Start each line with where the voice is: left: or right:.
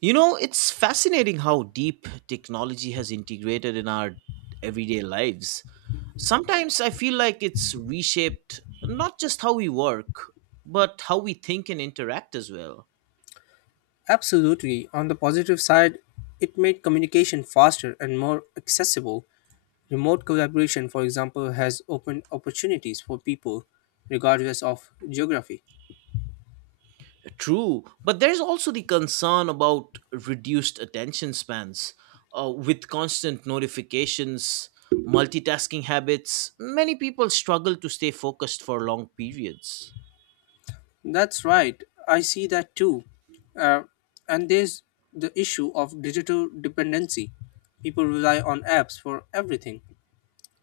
right: It's fascinating how deep technology has integrated in our everyday lives. Sometimes I feel like it's reshaped not just how we work, but how we think and interact as well.
left: Absolutely. On the positive side, it made communication faster and more accessible. Remote collaboration, for example, has opened opportunities for people regardless of geography.
right: True, but there's also the concern about reduced attention spans with constant notifications, multitasking habits. Many people struggle to stay focused for long periods.
left: That's right. I see that too. Uh, and there's the issue of digital dependency. People rely on apps for everything.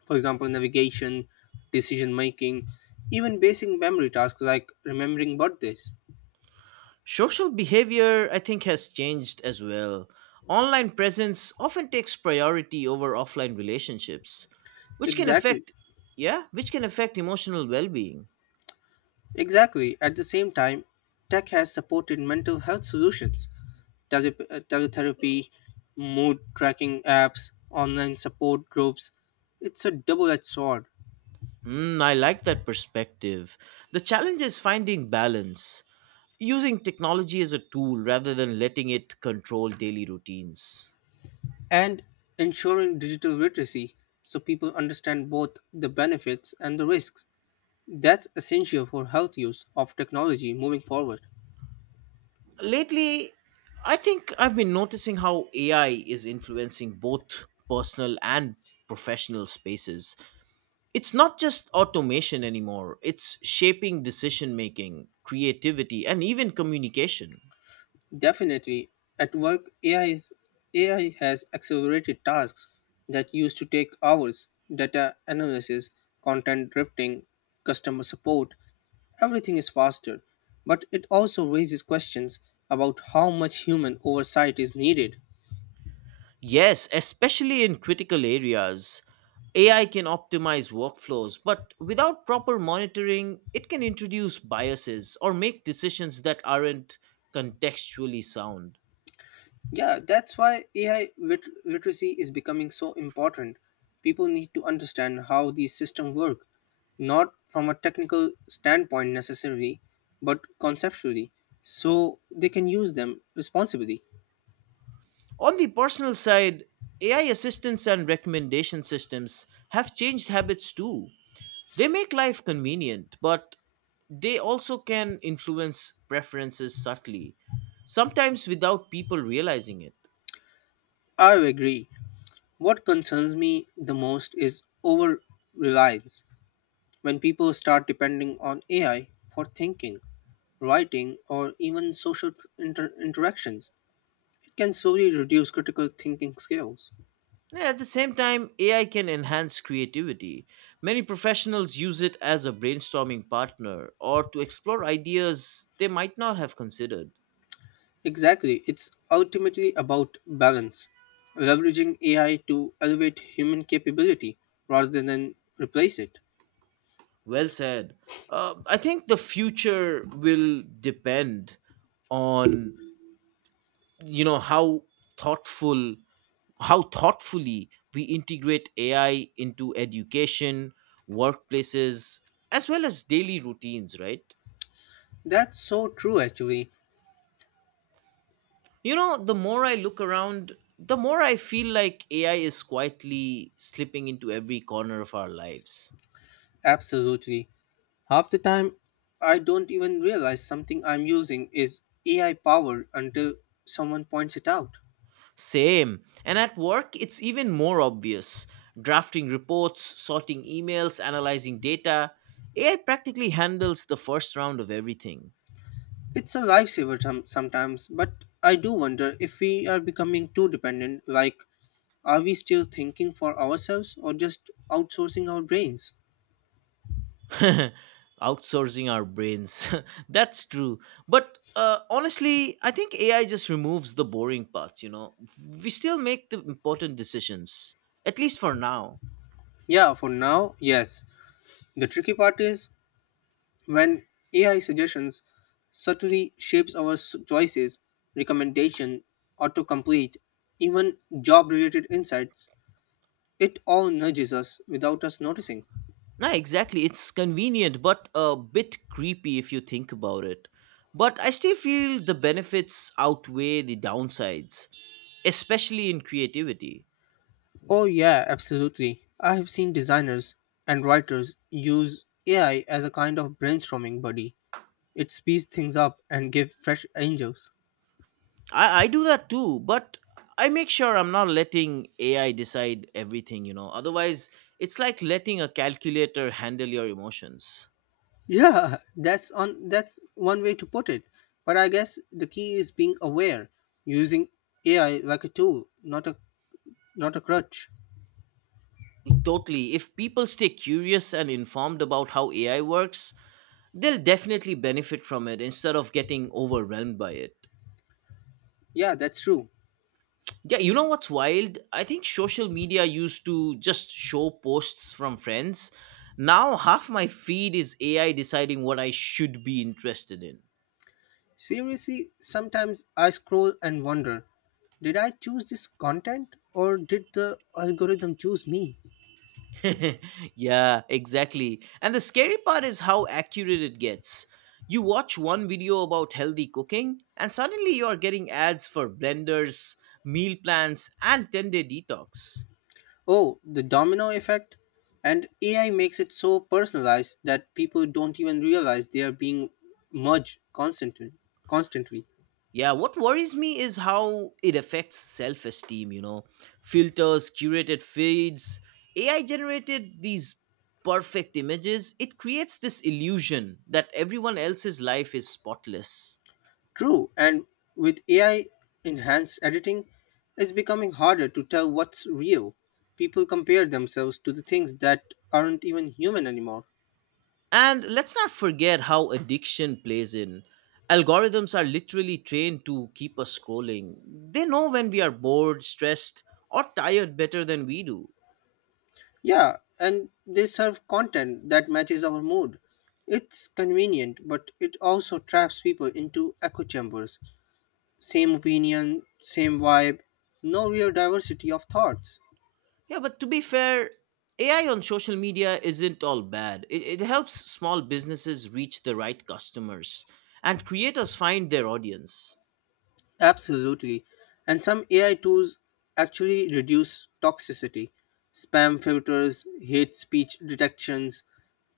left: For example, navigation, decision making, even basic memory tasks like remembering birthdays.
right: Social behavior, I think, has changed as well. Online presence often takes priority over offline relationships, which can
left: Exactly.
right: affect, yeah, which can affect emotional well being.
left: Exactly. At the same time, tech has supported mental health solutions, teletherapy, mood tracking apps, online support groups. It's a double edged sword.
right: Hmm, I like that perspective. The challenge is finding balance, using technology as a tool rather than letting it control daily routines.
left: And ensuring digital literacy so people understand both the benefits and the risks. That's essential for health use of technology moving forward.
right: Lately, I think I've been noticing how AI is influencing both personal and professional spaces. It's not just automation anymore, it's shaping decision making, creativity, and even communication.
left: Definitely, at work, AI has accelerated tasks that used to take hours: data analysis, content drifting, customer support. Everything is faster, but it also raises questions about how much human oversight is needed.
right: Yes, especially in critical areas, AI can optimize workflows, but without proper monitoring, it can introduce biases or make decisions that aren't contextually sound.
left: Yeah, that's why AI literacy is becoming so important. People need to understand how these systems work, not from a technical standpoint necessarily, but conceptually, so they can use them responsibly.
right: On the personal side, AI assistants and recommendation systems have changed habits too. They make life convenient, but they also can influence preferences subtly, sometimes without people realizing it.
left: I agree. What concerns me the most is over reliance when people start depending on AI for thinking, writing, or even social interactions. It can slowly reduce critical thinking skills.
right: And at the same time, AI can enhance creativity. Many professionals use it as a brainstorming partner or to explore ideas they might not have considered.
left: Exactly, it's ultimately about balance, leveraging AI to elevate human capability rather than replace it.
right: Well said. I think the future will depend on you know how thoughtful how thoughtfully we integrate AI into education, workplaces, as well as daily routines, right?
left: That's so true, actually.
right: The more I look around, the more I feel like AI is quietly slipping into every corner of our lives.
left: Absolutely. Half the time, I don't even realize something I'm using is AI powered until someone points it out.
right: Same. And at work, it's even more obvious. Drafting reports, sorting emails, analyzing data, AI practically handles the first round of everything.
left: It's a lifesaver sometimes, but I do wonder if we are becoming too dependent. Like, are we still thinking for ourselves or just outsourcing our brains?
right: Outsourcing our brains. That's true, but honestly, I think AI just removes the boring parts. We still make the important decisions, at least for now.
left: Yeah, for now, yes. The tricky part is when AI suggestions subtly shapes our choices, recommendation, autocomplete, even job-related insights. It all nudges us without us noticing.
right: No, exactly. It's convenient, but a bit creepy if you think about it. But I still feel the benefits outweigh the downsides, especially in creativity.
left: Oh yeah, absolutely. I have seen designers and writers use AI as a kind of brainstorming buddy. It speeds things up and gives fresh angles.
right: I do that too, but I make sure I'm not letting AI decide everything. Otherwise, it's like letting a calculator handle your emotions.
left: Yeah, that's one way to put it. But I guess the key is being aware, using AI like a tool, not a crutch.
right: Totally. If people stay curious and informed about how AI works, they'll definitely benefit from it instead of getting overwhelmed by it.
left: Yeah, that's true.
right: Yeah, you know what's wild? I think social media used to just show posts from friends. Now, half my feed is AI deciding what I should be interested in.
left: Seriously, sometimes I scroll and wonder, did I choose this content or did the algorithm choose me?
right: Yeah, exactly. And the scary part is how accurate it gets. You watch one video about healthy cooking, and suddenly you are getting ads for blenders, meal plans, and 10-day detox.
left: Oh, the domino effect, and AI makes it so personalized that people don't even realize they are being merged constantly. Constantly.
right: Yeah, what worries me is how it affects self esteem. Filters, curated feeds, AI generated these perfect images. It creates this illusion that everyone else's life is spotless.
left: True, and with AI enhanced editing, it's becoming harder to tell what's real. People compare themselves to the things that aren't even human anymore.
right: And let's not forget how addiction plays in. Algorithms are literally trained to keep us scrolling. They know when we are bored, stressed, or tired better than we do.
left: Yeah, and they serve content that matches our mood. It's convenient, but it also traps people into echo chambers. Same opinion, same vibe, no real diversity of thoughts.
right: Yeah, but to be fair, AI on social media isn't all bad. It helps small businesses reach the right customers and creators find their audience.
left: Absolutely. And some AI tools actually reduce toxicity. Spam filters, hate speech detections,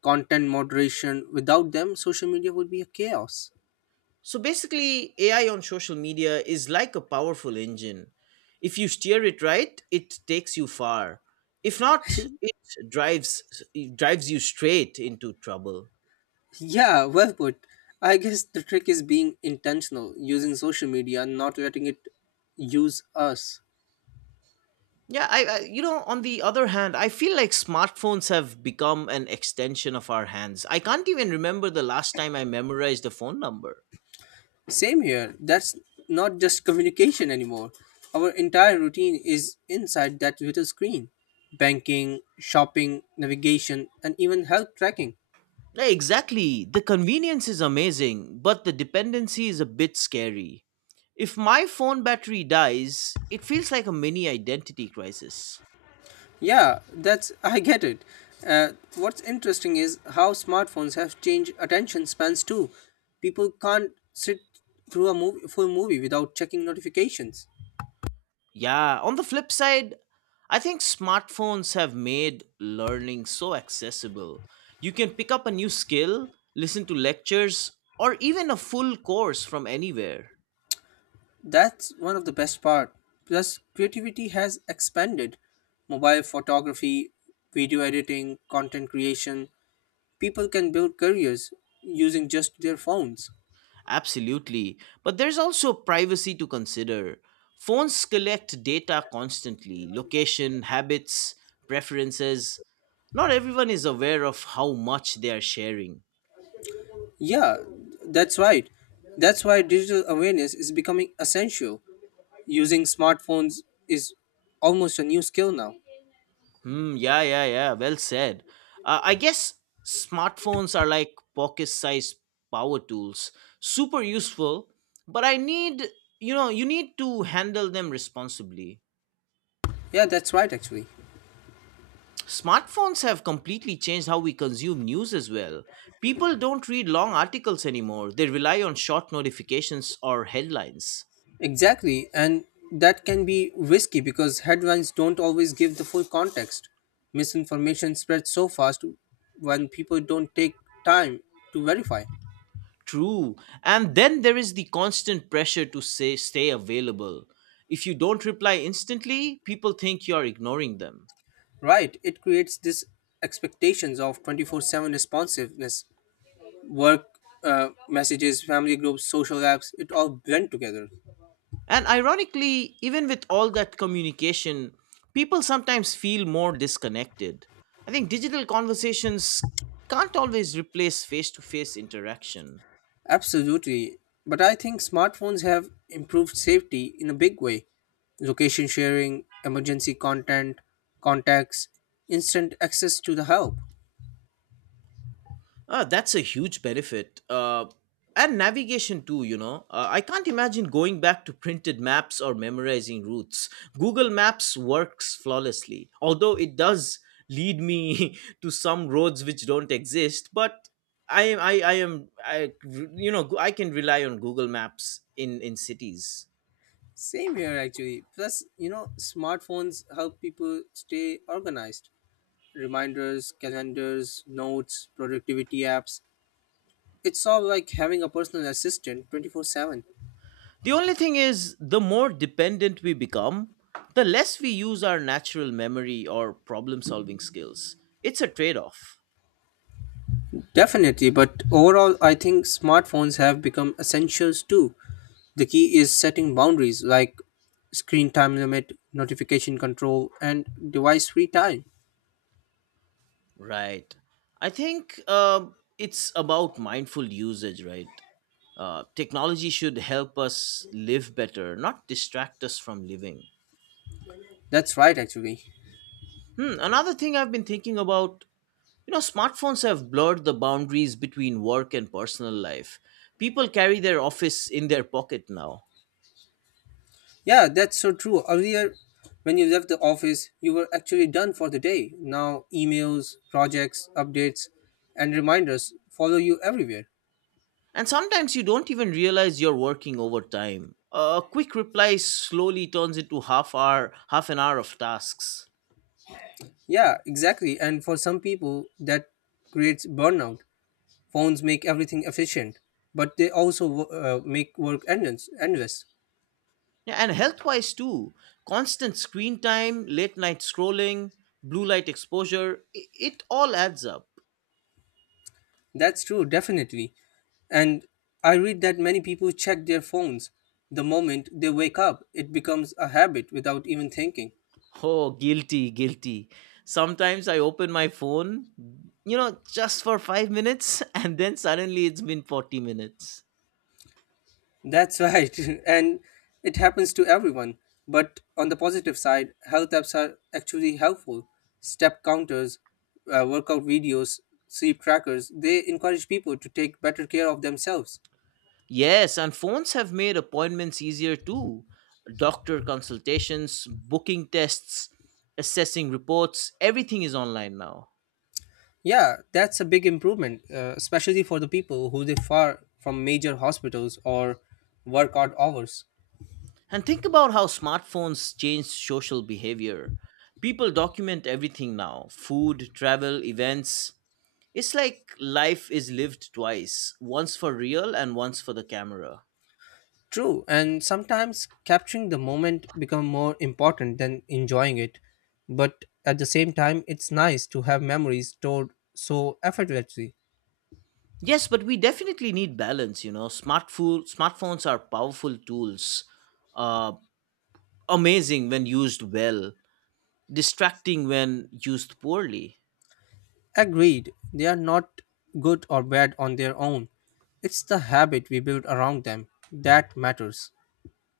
left: content moderation. Without them, social media would be a chaos.
right: So basically, AI on social media is like a powerful engine. If you steer it right, it takes you far. If not, it drives drives you straight into trouble.
left: Yeah, well put. I guess the trick is being intentional, using social media, not letting it use us.
right: Yeah, on the other hand, I feel like smartphones have become an extension of our hands. I can't even remember the last time I memorized a phone number.
left: Same here. That's not just communication anymore. Our entire routine is inside that little screen: banking, shopping, navigation, and even health tracking.
right: Yeah, exactly. The convenience is amazing, but the dependency is a bit scary. If my phone battery dies, it feels like a mini identity crisis.
left: Yeah, that's. I get it. Uh, what's interesting is how smartphones have changed attention spans too. People can't sit through full movie without checking notifications.
right: Yeah, on the flip side, I think smartphones have made learning so accessible. You can pick up a new skill, listen to lectures, or even a full course from anywhere.
left: That's one of the best part. Plus, creativity has expanded. Mobile photography, video editing, content creation. People can build careers using just their phones.
right: Absolutely. But there's also privacy to consider. Phones collect data constantly: location, habits, preferences. Not everyone is aware of how much they are sharing.
left: Yeah, that's right. That's why digital awareness is becoming essential. Using smartphones is almost a new skill now.
right: Hmm, yeah, yeah, yeah. Well said. I guess smartphones are like pocket sized power tools, super useful, but I need, you know, you need to handle them responsibly.
left: Yeah, that's right actually.
right: Smartphones have completely changed how we consume news as well. People don't read long articles anymore, they rely on short notifications or headlines.
left: Exactly, and that can be risky because headlines don't always give the full context. Misinformation spreads so fast when people don't take time to verify.
right: True. And then there is the constant pressure to stay available. If you don't reply instantly, people think you're ignoring them.
left: Right, it creates this expectations of 24/7 responsiveness. Work messages, family groups, social apps, it all blend together.
right: And ironically, even with all that communication, people sometimes feel more disconnected. I think digital conversations can't always replace face to face interaction.
left: Absolutely. But I think smartphones have improved safety in a big way. Location sharing, emergency content, contacts, instant access to the help.
right: Ah, that's a huge benefit. And navigation too. I can't imagine going back to printed maps or memorizing routes. Google Maps works flawlessly, although it does lead me to some roads which don't exist. But I am, I, I am, I, I can rely on Google Maps in cities.
left: Same here actually. Plus, smartphones help people stay organized. Reminders, calendars, notes, productivity apps. It's all like having a personal assistant 24/7.
right: The only thing is, the more dependent we become, the less we use our natural memory or problem solving skills. It's a trade off.
left: Definitely, but overall, I think smartphones have become essentials too. The key is setting boundaries like screen time limit, notification control, and device free time.
right: Right. I think it's about mindful usage, right? Technology should help us live better, not distract us from living.
left: That's right, actually.
right: Hmm, another thing I've been thinking about. Smartphones have blurred the boundaries between work and personal life. People carry their office in their pocket now.
left: Yeah, that's so true. Earlier, when you left the office, you were actually done for the day. Now, emails, projects, updates, and reminders follow you everywhere.
right: And sometimes you don't even realize you're working overtime. A quick reply slowly turns into half an hour of tasks.
left: Yeah, exactly. And for some people, that creates burnout. Phones make everything efficient, but they also make work endless. Endless.
right: Yeah, and health wise too, constant screen time, late night scrolling, blue light exposure, it all adds up.
left: That's true, definitely. And I read that many people check their phones the moment they wake up. It becomes a habit without even thinking.
right: Oh, guilty, guilty. Sometimes I open my phone, just for 5 minutes, and then suddenly it's been 40 minutes.
left: That's right. And it happens to everyone. But on the positive side, health apps are actually helpful. Step counters, workout videos, sleep trackers, they encourage people to take better care of themselves.
right: Yes, and phones have made appointments easier too. Doctor consultations, booking tests, assessing reports, everything is online now.
left: Yeah, that's a big improvement, especially for the people who live far from major hospitals or work odd hours.
right: And think about how smartphones changed social behavior. People document everything now: food, travel, events. It's like life is lived twice, once for real and once for the camera.
left: True, and sometimes capturing the moment become more important than enjoying it. But at the same time, it's nice to have memories stored so effortlessly.
right: Yes, but we definitely need balance. Smartphones are powerful tools, uh, amazing when used well, distracting when used poorly.
left: Agreed, they are not good or bad on their own. It's the habit we build around them that matters.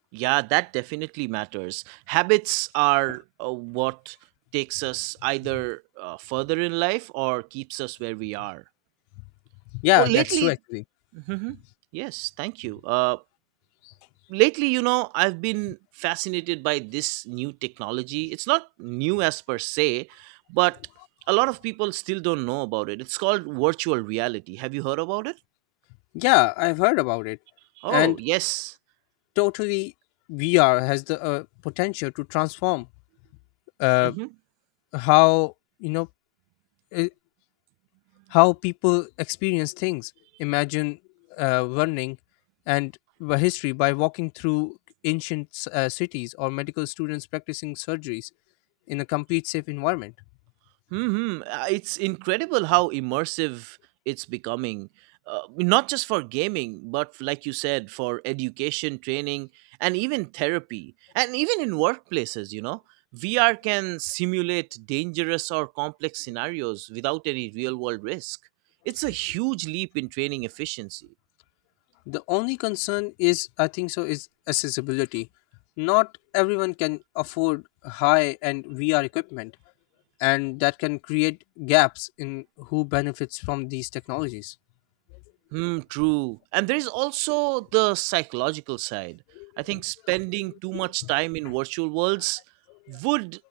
right: Yeah, that definitely matters. Habits are what takes us either further in life or keeps us where we are. Oh,
left: Yeah, that's true
right: lately,
left: actually.
right: Mhm. Yes, thank you. Lately, I've been fascinated by this new technology. It's not new as per se, but a lot of people still don't know about it. It's called virtual reality. Have you heard about it?
left: Yeah, I've heard about it.
right: Oh,
left: And
right: yes.
left: totally, VR has the potential to transform uh,
right: Mhm.
left: how you know uh, how people experience things. Imagine learning and the history by walking through ancient cities, or medical students practicing surgeries in a complete safe environment.
right: hmm It's incredible how immersive it's becoming, not just for gaming, but like you said, for education, training, and even therapy, and even in workplaces. VR can simulate dangerous or complex scenarios without any real-world risk. It's a huge leap in training efficiency.
left: The only concern is, I think so, is accessibility. Not everyone can afford high end VR equipment, and that can create gaps in who benefits from these technologies.
right: Hmm, true. And there is also the psychological side. I think spending too much time in virtual worlds would,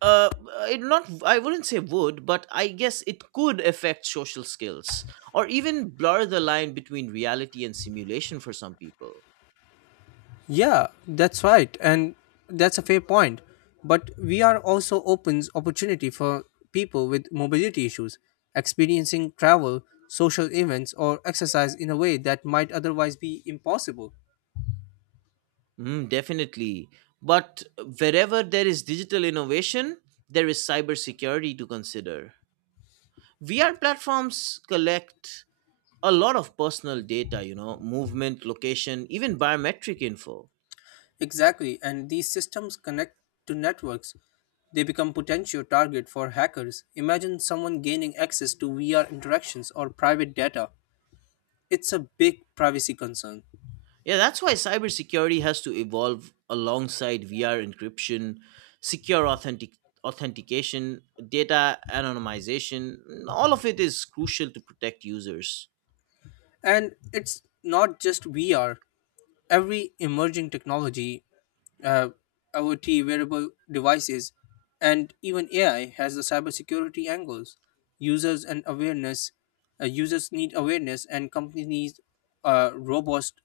right: uh it, not, I wouldn't say would, but I guess it could affect social skills or even blur the line between reality and simulation for some people.
left: Yeah, that's right, and that's a fair point. But VR also opens opportunity for people with mobility issues, experiencing travel, social events, or exercise in a way that might otherwise be impossible.
right: Mm, definitely. But wherever there is digital innovation, there is cybersecurity to consider. VR platforms collect a lot of personal data, movement, location, even biometric info.
left: Exactly, and these systems connect to networks. They become potential target for hackers. Imagine someone gaining access to VR interactions or private data. It's a big privacy concern.
right: Yeah, that's why cybersecurity has to evolve alongside VR encryption, secure authentication, data anonymization. All of it is crucial to protect users.
left: And it's not just VR. Every emerging technology, uh, IoT wearable devices, and even AI has the cybersecurity angles. Users and awareness, users need awareness, and companies need robust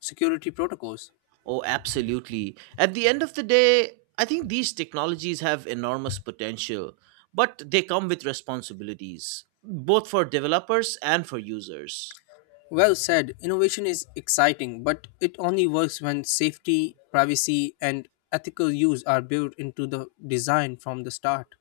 left: security protocols.
right: Oh, absolutely. At the end of the day, I think these technologies have enormous potential, but they come with responsibilities, both for developers and for users.
left: Well said. Innovation is exciting, but it only works when safety, privacy, and ethical use are built into the design from the start.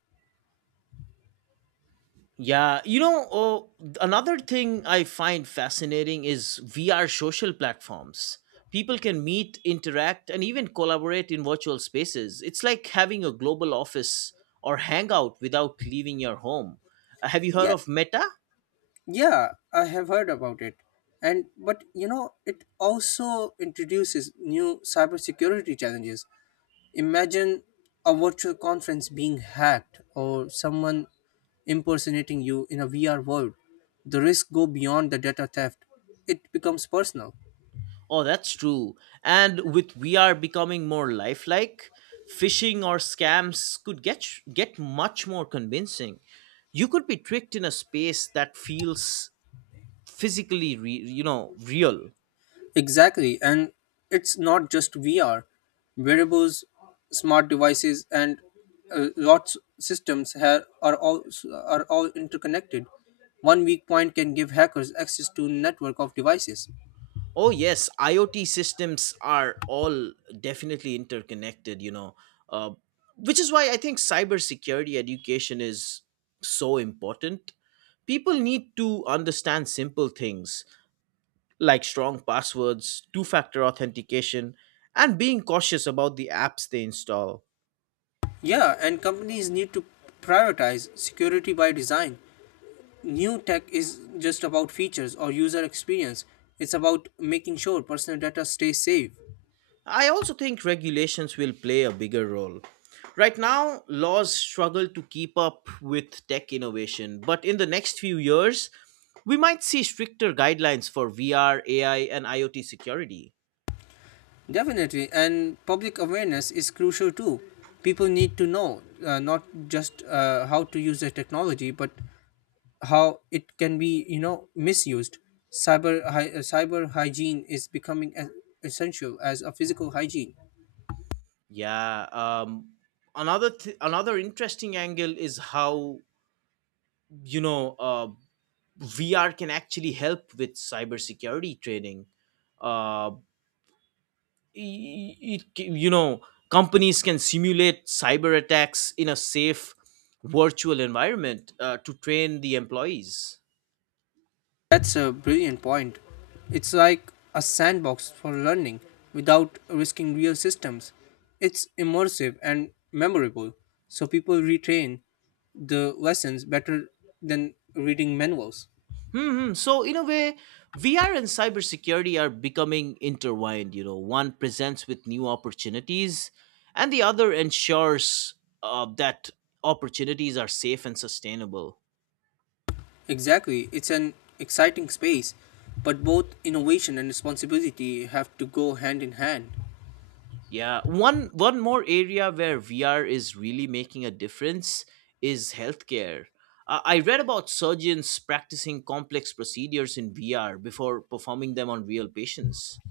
right: Yeah, another thing I find fascinating is VR social platforms. People can meet, interact, and even collaborate in virtual spaces. It's like having a global office or hangout without leaving your home. Have you heard
left: Yeah,
right: of Meta?
left: Yeah, I have heard about it. And but it also introduces new cybersecurity challenges. Imagine a virtual conference being hacked or someone impersonating you in a VR world. The risks go beyond the data theft. It becomes personal.
right: Oh, that's true. And with VR becoming more lifelike, phishing or scams could get much more convincing. You could be tricked in a space that feels physically real.
left: Exactly, and it's not just VR. Wearables, smart devices, and lots systems have, are all interconnected. One weak point can give hackers access to network of devices.
right: Oh yes, IoT systems are all definitely interconnected. Uh, which is why I think cybersecurity education is so important. People need to understand simple things like strong passwords, two-factor authentication, and being cautious about the apps they install.
left: Yeah, and companies need to prioritize security by design. New tech is just about features or user experience. It's about making sure personal data stays safe.
right: I also think regulations will play a bigger role. Right now, laws struggle to keep up with tech innovation, but in the next few years, we might see stricter guidelines for VR, AI, and IoT security.
left: Definitely, and public awareness is crucial too. People need to know not just how to use the technology, but how it can be misused. Cyber hygiene is becoming as essential as a physical hygiene.
right: Yeah. Another interesting angle is how you know uh, VR can actually help with cybersecurity training. Uh, y- it, you know companies can simulate cyber attacks in a safe virtual environment, to train the employees.
left: That's a brilliant point. It's like a sandbox for learning without risking real systems. It's immersive and memorable, so people retain the lessons better than reading manuals.
right: Hmm. So in a way, VR and cybersecurity are becoming intertwined, you know. One presents with new opportunities and the other ensures that opportunities are safe and sustainable.
left: Exactly, it's an exciting space, but both innovation and responsibility have to go hand in hand.
right: Yeah, one more area where VR is really making a difference is healthcare. I read about surgeons practicing complex procedures in VR before performing them on real patients.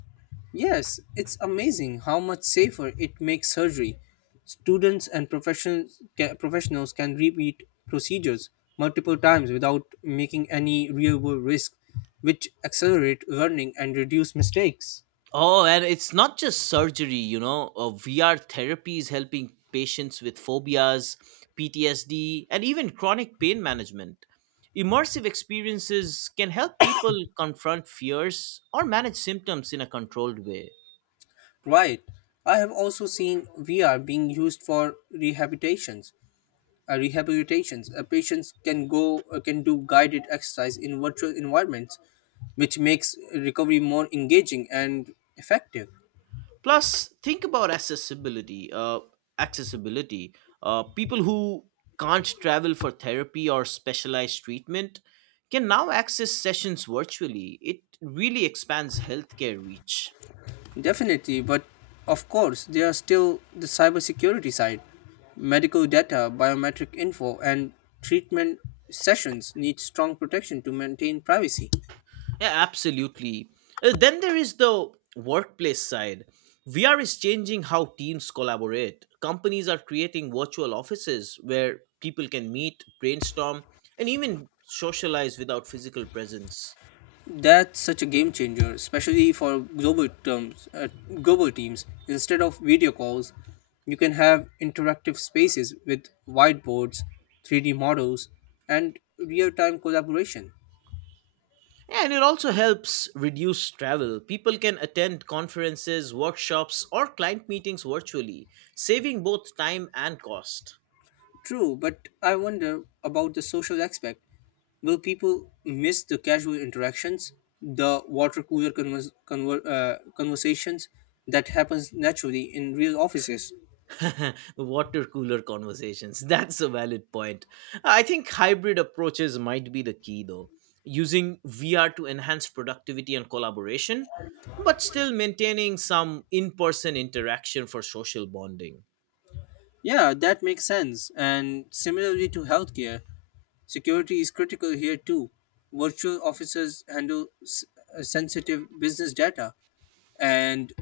left: Yes, it's amazing how much safer it makes surgery. Students and professionals can repeat procedures multiple times without making any real-world risk, which accelerate learning and reduce mistakes.
right: Oh, and it's not just surgery, you know. VR therapy is helping patients with phobias, PTSD, and even chronic pain management. Immersive experiences can help people confront fears or manage symptoms in a controlled way.
left: Right. I have also seen VR being used for rehabilitations. Patients can do guided exercise in virtual environments, which makes recovery more engaging and effective.
right: Plus, think about accessibility, accessibility people who can't travel for therapy or specialized treatment can now access sessions virtually. It really expands healthcare reach.
left: Definitely, but of course, there are still the cybersecurity side. Medical data, biometric info, and treatment sessions need strong protection to maintain privacy.
right: Yeah, absolutely. Then there is the workplace side. VR is changing how teams collaborate. Companies are creating virtual offices where people can meet, brainstorm, and even socialize without physical presence.
left: That's such a game changer, especially for global teams. Instead of video calls, you can have interactive spaces with whiteboards, 3D models, and real-time collaboration.
right: And it also helps reduce travel. People can attend conferences, workshops, or client meetings virtually, saving both time and cost.
left: True, but I wonder about the social aspect. Will people miss the casual interactions, the water cooler conversations that happens naturally in real offices?
right: Water cooler conversations. That's a valid point. I think hybrid approaches might be the key, though. Using VR to enhance productivity and collaboration, but still maintaining some in person interaction for social bonding.
left: Yeah, that makes sense. And similarly to healthcare, security is critical here too. Virtual officers handle sensitive business data, and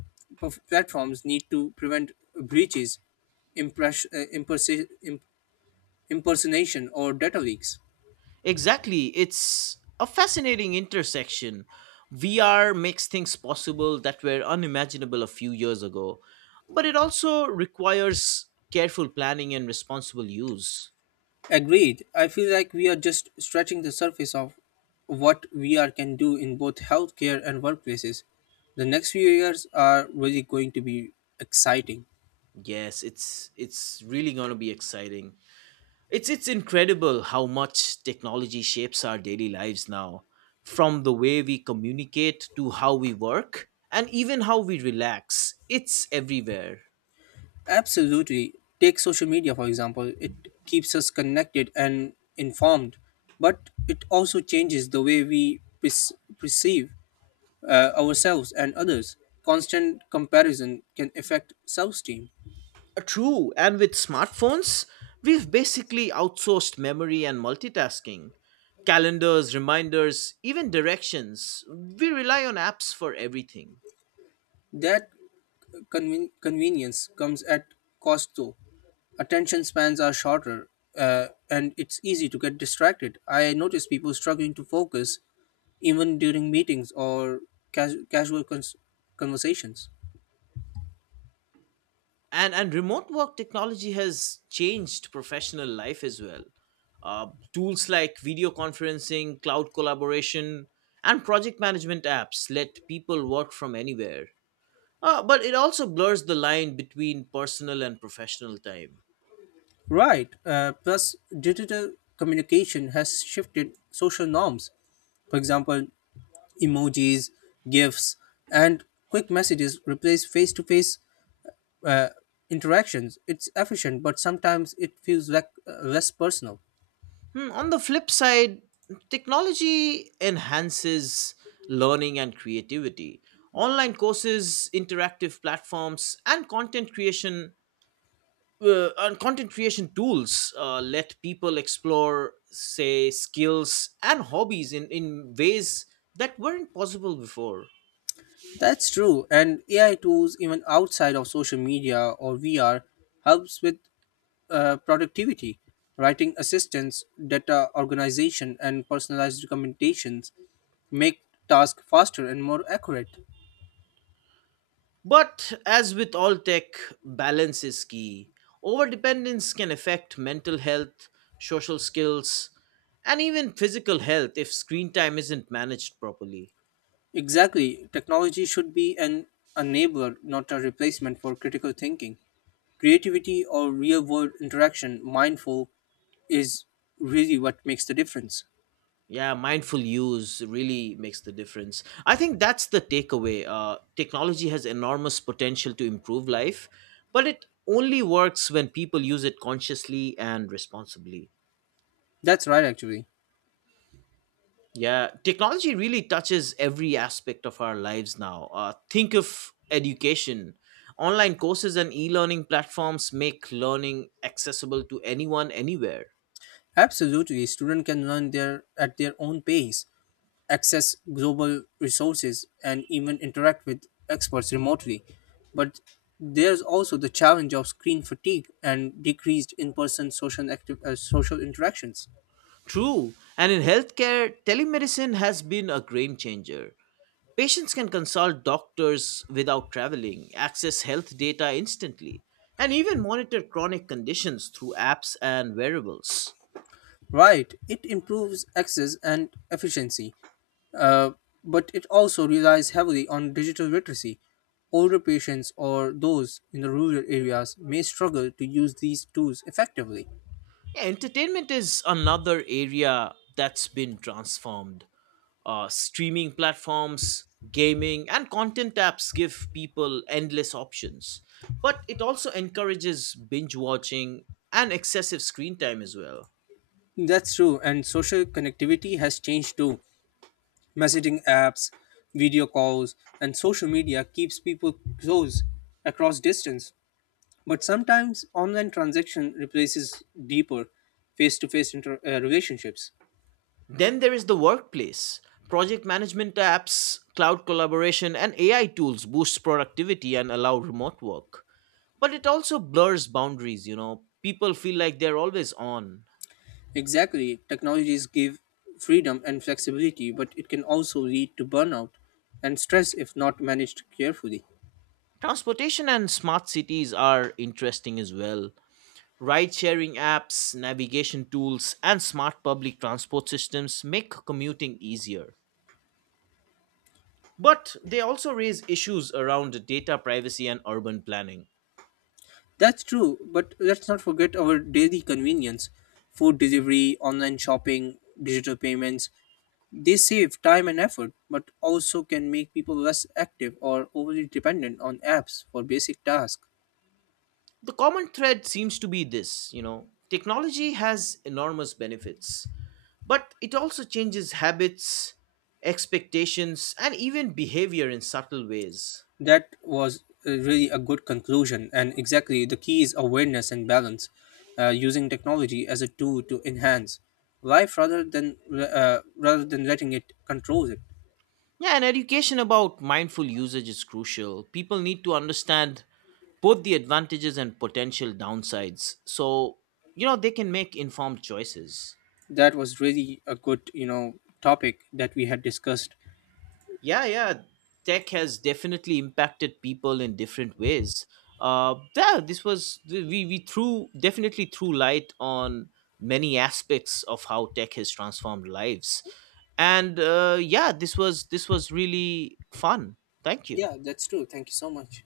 left: platforms need to prevent breaches, impress- uh, impersi- im- impersonation, or data leaks.
right: Exactly. It's a fascinating intersection. VR makes things possible that were unimaginable a few years ago, but it also requires careful planning and responsible use.
left: Agreed. I feel like we are just stretching the surface of what VR can do in both healthcare and workplaces. The next few years are really going to be exciting.
right: Yes, it's really going to be exciting. It's incredible how much technology shapes our daily lives now, from the way we communicate to how we work and even how we relax. It's everywhere.
left: Absolutely. Take social media, for example. It keeps us connected and informed, but it also changes the way we perceive ourselves and others. Constant comparison can affect self esteem.
right: True, and with smartphones, we've basically outsourced memory and multitasking. Calendars, reminders, even directions. We rely on apps for everything.
left: That convenience comes at cost, though. Attention spans are shorter, and it's easy to get distracted. I notice people struggling to focus even during meetings or casual conversations.
right: And remote work technology has changed professional life as well. Uh, Tools like video conferencing, cloud collaboration, and project management apps let people work from anywhere. But it also blurs the line between personal and professional time.
left: Right. Plus, digital communication has shifted social norms. For example, emojis, GIFs, and quick messages replace face to face interactions. It's efficient, but sometimes it feels like less personal.
right: Hmm, on the flip side, technology enhances learning and creativity. Online courses, interactive platforms, and content creation tools let people explore, say, skills and hobbies in ways that weren't possible before.
left: That's true, and AI tools, even outside of social media or VR, helps with productivity, writing assistance, data organization, and personalized recommendations make tasks faster and more accurate.
right: But as with all tech, balance is key. Overdependence can affect mental health, social skills, and even physical health if screen time isn't managed properly.
left: Exactly, technology should be an enabler, not a replacement for critical thinking. Creativity or real world interaction, mindful, is really what makes the difference.
right: Yeah, mindful use really makes the difference. I think that's the takeaway. Technology has enormous potential to improve life, but it only works when people use it consciously and responsibly.
left: That's right, actually.
right: Yeah, technology really touches every aspect of our lives now. Think of education. Online courses and e learning platforms make learning accessible to anyone, anywhere.
left: Absolutely, students can learn their at their own pace, access global resources, and even interact with experts remotely. But there's also the challenge of screen fatigue and decreased in-person social interactions.
right: True. And in healthcare, telemedicine has been a game changer. Patients can consult doctors without traveling, access health data instantly, and even monitor chronic conditions through apps and wearables.
left: Right, it improves access and efficiency, uh, but it also relies heavily on digital literacy. Older patients or those in the rural areas may struggle to use these tools effectively.
right: Yeah, entertainment is another area that's been transformed. Streaming platforms, gaming, and content apps give people endless options. But it also encourages binge watching and excessive screen time as well.
left: That's true, and social connectivity has changed too. Messaging apps, video calls, and social media keeps people close across distance. But sometimes online transaction replaces deeper face-to-face relationships.
right: Then there is the workplace. Project management apps, cloud collaboration, and AI tools boost productivity and allow remote work. But it also blurs boundaries, you know. People feel like they're always on.
left: Exactly, technologies give freedom and flexibility, but it can also lead to burnout and stress if not managed carefully.
right: Transportation and smart cities are interesting as well. Ride sharing apps, navigation tools, and smart public transport systems make commuting easier. But they also raise issues around data privacy and urban planning.
left: That's true, but let's not forget our daily convenience: food delivery, online shopping, digital payments. They save time and effort, but also can make people less active or overly dependent on apps for basic tasks.
right: The common thread seems to be this, you know, technology has enormous benefits, but it also changes habits, expectations, and even behavior in subtle ways.
left: That was really a good conclusion, and exactly the key is awareness and balance, using technology as a tool to enhance life rather than letting it control it.
right: Yeah, and education about mindful usage is crucial. People need to understand both the advantages and potential downsides, so you know they can make informed choices.
left: That was really a good topic that we had discussed.
right: Yeah, yeah, tech has definitely impacted people in different ways. Yeah, this was, we threw definitely threw light on many aspects of how tech has transformed lives. And yeah, this was really fun. Thank you.
left: Yeah, that's true. Thank you so much.